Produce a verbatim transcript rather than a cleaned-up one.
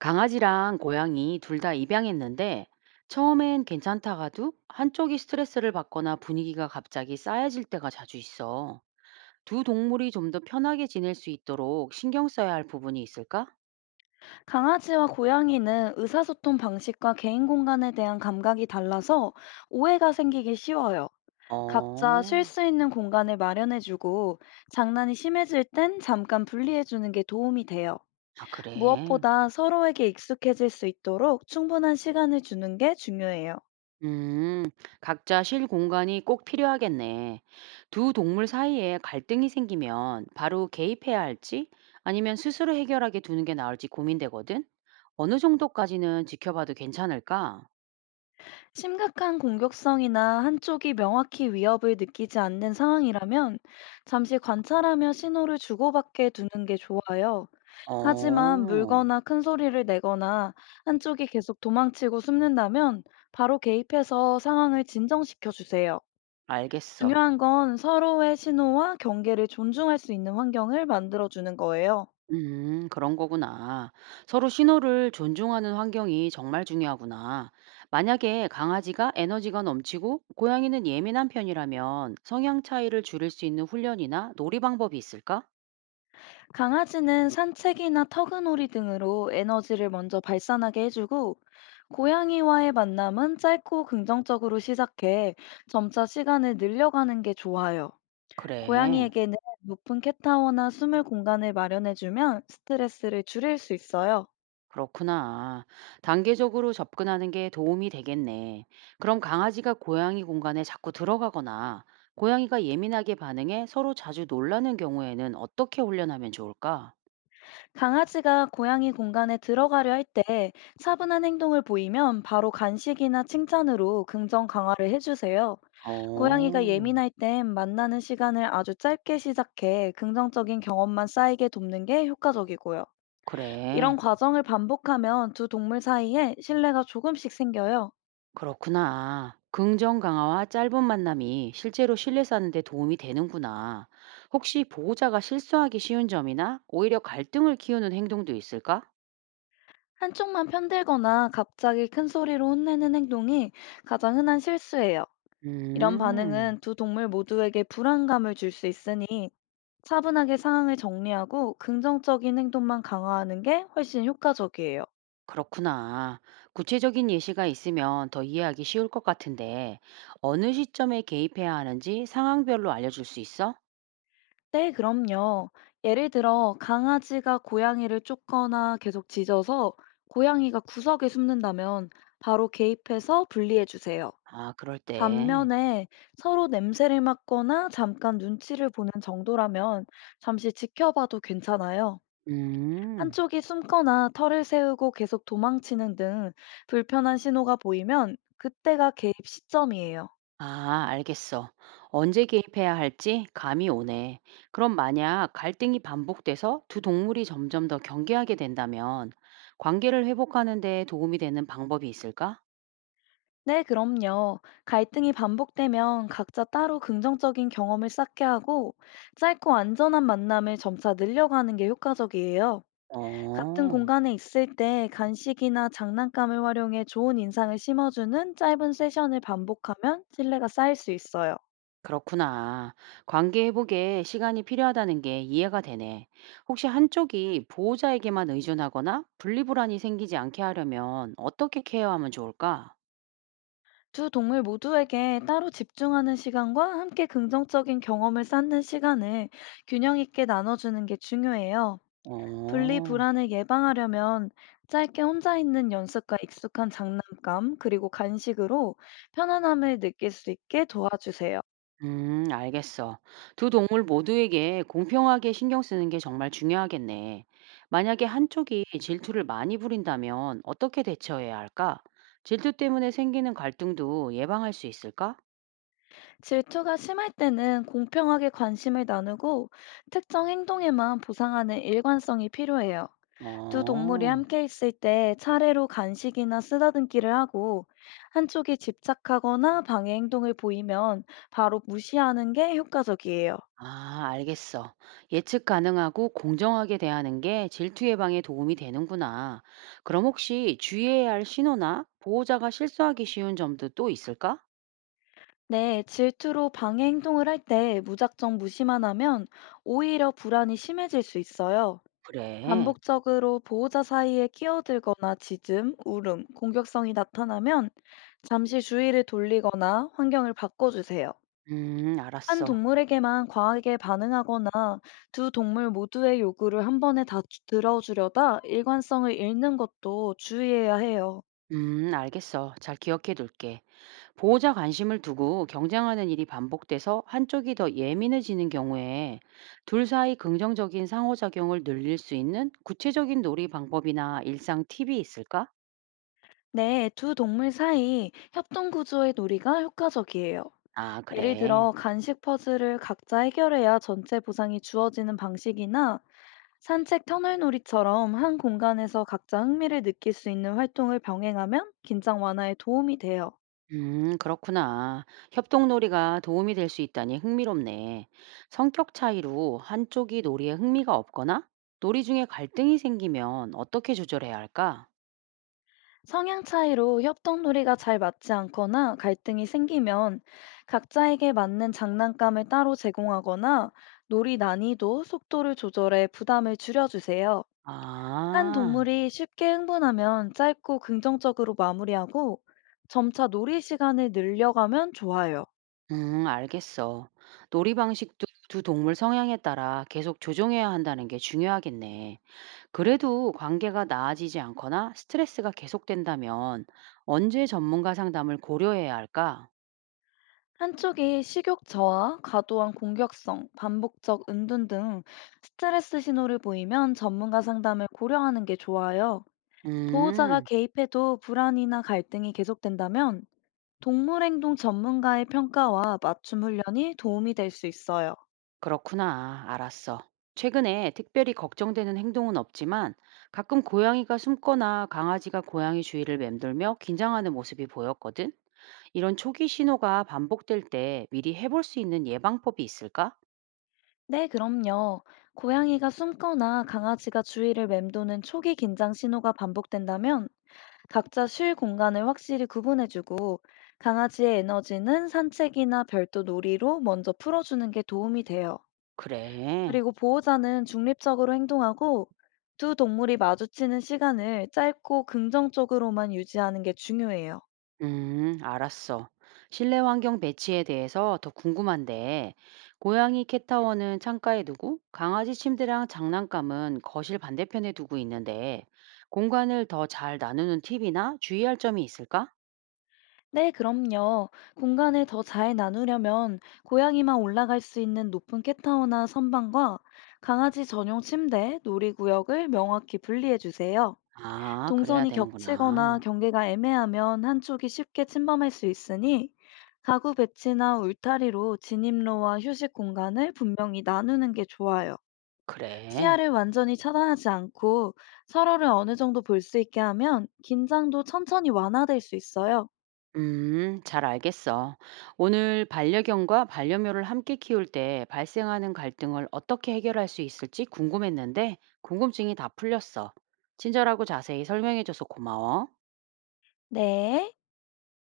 강아지랑 고양이 둘 다 입양했는데 처음엔 괜찮다가도 한쪽이 스트레스를 받거나 분위기가 갑자기 쌓여질 때가 자주 있어. 두 동물이 좀 더 편하게 지낼 수 있도록 신경 써야 할 부분이 있을까? 강아지와 고양이는 의사소통 방식과 개인 공간에 대한 감각이 달라서 오해가 생기기 쉬워요. 각자 쉴 어, 수 있는 공간을 마련해주고 장난이 심해질 땐 잠깐 분리해주는 게 도움이 돼요. 아, 그래. 무엇보다 서로에게 익숙해질 수 있도록 충분한 시간을 주는 게 중요해요. 음, 각자 쉴 공간이 꼭 필요하겠네. 두 동물 사이에 갈등이 생기면 바로 개입해야 할지 아니면 스스로 해결하게 두는 게 나을지 고민되거든? 어느 정도까지는 지켜봐도 괜찮을까? 심각한 공격성이나 한쪽이 명확히 위협을 느끼지 않는 상황이라면 잠시 관찰하며 신호를 주고받게 두는 게 좋아요. 하지만 어. 물거나 큰 소리를 내거나 한쪽이 계속 도망치고 숨는다면 바로 개입해서 상황을 진정시켜 주세요. 알겠어. 중요한 건 서로의 신호와 경계를 존중할 수 있는 환경을 만들어 주는 거예요. 음, 그런 거구나. 서로 신호를 존중하는 환경이 정말 중요하구나. 만약에 강아지가 에너지가 넘치고 고양이는 예민한 편이라면 성향 차이를 줄일 수 있는 훈련이나 놀이 방법이 있을까? 강아지는 산책이나 터그놀이 등으로 에너지를 먼저 발산하게 해주고, 고양이와의 만남은 짧고 긍정적으로 시작해 점차 시간을 늘려가는 게 좋아요. 그래. 고양이에게는 높은 캣타워나 숨을 공간을 마련해주면 스트레스를 줄일 수 있어요. 그렇구나. 단계적으로 접근하는 게 도움이 되겠네. 그럼 강아지가 고양이 공간에 자꾸 들어가거나 고양이가 예민하게 반응해 서로 자주 놀라는 경우에는 어떻게 훈련하면 좋을까? 강아지가 고양이 공간에 들어가려 할 때 차분한 행동을 보이면 바로 간식이나 칭찬으로 긍정 강화를 해주세요. 고양이가 어. 예민할 땐 만나는 시간을 아주 짧게 시작해 긍정적인 경험만 쌓이게 돕는 게 효과적이고요. 이런 그래. 과정을 반복하면 두 동물 사이에 신뢰가 조금씩 생겨요. 그렇구나. 긍정 강화와 짧은 만남이 실제로 신뢰 쌓는 데 도움이 되는구나. 혹시 보호자가 실수하기 쉬운 점이나 오히려 갈등을 키우는 행동도 있을까? 한쪽만 편들거나 갑자기 큰 소리로 혼내는 행동이 가장 흔한 실수예요. 이런 음. 반응은 두 동물 모두에게 불안감을 줄 수 있으니 차분하게 상황을 정리하고 긍정적인 행동만 강화하는 게 훨씬 효과적이에요. 그렇구나. 구체적인 예시가 있으면 더 이해하기 쉬울 것 같은데, 어느 시점에 개입해야 하는지 상황별로 알려줄 수 있어? 네, 그럼요. 예를 들어 강아지가 고양이를 쫓거나 계속 짖어서 고양이가 구석에 숨는다면 바로 개입해서 분리해 주세요. 아, 그럴 때. 반면에 서로 냄새를 맡거나 잠깐 눈치를 보는 정도라면 잠시 지켜봐도 괜찮아요. 음. 한쪽이 숨거나 털을 세우고 계속 도망치는 등 불편한 신호가 보이면 그때가 개입 시점이에요. 아, 알겠어. 언제 개입해야 할지 감이 오네. 그럼 만약 갈등이 반복돼서 두 동물이 점점 더 경계하게 된다면 관계를 회복하는 데 도움이 되는 방법이 있을까? 네, 그럼요. 갈등이 반복되면 각자 따로 긍정적인 경험을 쌓게 하고 짧고 안전한 만남을 점차 늘려가는 게 효과적이에요. 같은 어, 공간에 있을 때 간식이나 장난감을 활용해 좋은 인상을 심어주는 짧은 세션을 반복하면 신뢰가 쌓일 수 있어요. 그렇구나. 관계 회복에 시간이 필요하다는 게 이해가 되네. 혹시 한쪽이 보호자에게만 의존하거나 분리불안이 생기지 않게 하려면 어떻게 케어하면 좋을까? 두 동물 모두에게 따로 집중하는 시간과 함께 긍정적인 경험을 쌓는 시간을 균형 있게 나눠주는 게 중요해요. 분리 어. 불안을 예방하려면 짧게 혼자 있는 연습과 익숙한 장난감, 그리고 간식으로 편안함을 느낄 수 있게 도와주세요. 음, 알겠어. 두 동물 모두에게 공평하게 신경 쓰는 게 정말 중요하겠네. 만약에 한쪽이 질투를 많이 부린다면 어떻게 대처해야 할까? 질투 때문에 생기는 갈등도 예방할 수 있을까? 질투가 심할 때는 공평하게 관심을 나누고 특정 행동에만 보상하는 일관성이 필요해요. 두 동물이 어, 함께 있을 때 차례로 간식이나 쓰다듬기를 하고 한쪽이 집착하거나 방해 행동을 보이면 바로 무시하는 게 효과적이에요. 아, 알겠어. 예측 가능하고 공정하게 대하는 게 질투 예방에 도움이 되는구나. 그럼 혹시 주의해야 할 신호나 보호자가 실수하기 쉬운 점도 또 있을까? 네, 질투로 방해 행동을 할 때 무작정 무시만 하면 오히려 불안이 심해질 수 있어요. 그래. 반복적으로 보호자 사이에 끼어들거나 짖음, 울음, 공격성이 나타나면 잠시 주의를 돌리거나 환경을 바꿔주세요. 음, 한 알았어. 동물에게만 과하게 반응하거나 두 동물 모두의 요구를 한 번에 다 주- 들어주려다 일관성을 잃는 것도 주의해야 해요. 음, 알겠어. 잘 기억해 둘게. 보호자 관심을 두고 경쟁하는 일이 반복돼서 한쪽이 더 예민해지는 경우에 둘 사이 긍정적인 상호작용을 늘릴 수 있는 구체적인 놀이 방법이나 일상 팁이 있을까? 네, 두 동물 사이 협동 구조의 놀이가 효과적이에요. 아, 예를 그래. 들어 간식 퍼즐을 각자 해결해야 전체 보상이 주어지는 방식이나 산책 터널 놀이처럼 한 공간에서 각자 흥미를 느낄 수 있는 활동을 병행하면 긴장 완화에 도움이 돼요. 음, 그렇구나. 협동놀이가 도움이 될 수 있다니 흥미롭네. 성격 차이로 한쪽이 놀이에 흥미가 없거나 놀이 중에 갈등이 생기면 어떻게 조절해야 할까? 성향 차이로 협동 놀이가 잘 맞지 않거나 갈등이 생기면 각자에게 맞는 장난감을 따로 제공하거나 놀이 난이도, 속도를 조절해 부담을 줄여주세요. 한 아. 동물이 쉽게 흥분하면 짧고 긍정적으로 마무리하고 점차 놀이 시간을 늘려가면 좋아요. 음, 알겠어. 놀이 방식도 두 동물 성향에 따라 계속 조정해야 한다는 게 중요하겠네. 그래도 관계가 나아지지 않거나 스트레스가 계속된다면 언제 전문가 상담을 고려해야 할까? 한쪽이 식욕 저하, 과도한 공격성, 반복적 은둔 등 스트레스 신호를 보이면 전문가 상담을 고려하는 게 좋아요. 보호자가 음, 개입해도 불안이나 갈등이 계속된다면 동물행동 전문가의 평가와 맞춤 훈련이 도움이 될 수 있어요. 그렇구나. 알았어. 최근에 특별히 걱정되는 행동은 없지만 가끔 고양이가 숨거나 강아지가 고양이 주위를 맴돌며 긴장하는 모습이 보였거든. 이런 초기 신호가 반복될 때 미리 해볼 수 있는 예방법이 있을까? 네, 그럼요. 고양이가 숨거나 강아지가 주위를 맴도는 초기 긴장 신호가 반복된다면 각자 쉴 공간을 확실히 구분해주고 강아지의 에너지는 산책이나 별도 놀이로 먼저 풀어주는 게 도움이 돼요. 그래. 그리고 보호자는 중립적으로 행동하고 두 동물이 마주치는 시간을 짧고 긍정적으로만 유지하는 게 중요해요. 음, 알았어. 실내 환경 배치에 대해서 더 궁금한데, 고양이 캣타워는 창가에 두고, 강아지 침대랑 장난감은 거실 반대편에 두고 있는데, 공간을 더 잘 나누는 팁이나 주의할 점이 있을까? 네, 그럼요. 공간을 더 잘 나누려면 고양이만 올라갈 수 있는 높은 캣타워나 선반과 강아지 전용 침대, 놀이구역을 명확히 분리해 주세요. 아, 그래야 동선이 겹치거나 되는구나. 경계가 애매하면 한쪽이 쉽게 침범할 수 있으니 가구 배치나 울타리로 진입로와 휴식 공간을 분명히 나누는 게 좋아요. 그래. 시야를 완전히 차단하지 않고 서로를 어느 정도 볼 수 있게 하면 긴장도 천천히 완화될 수 있어요. 음, 잘 알겠어. 오늘 반려견과 반려묘를 함께 키울 때 발생하는 갈등을 어떻게 해결할 수 있을지 궁금했는데 궁금증이 다 풀렸어. 친절하고 자세히 설명해줘서 고마워. 네.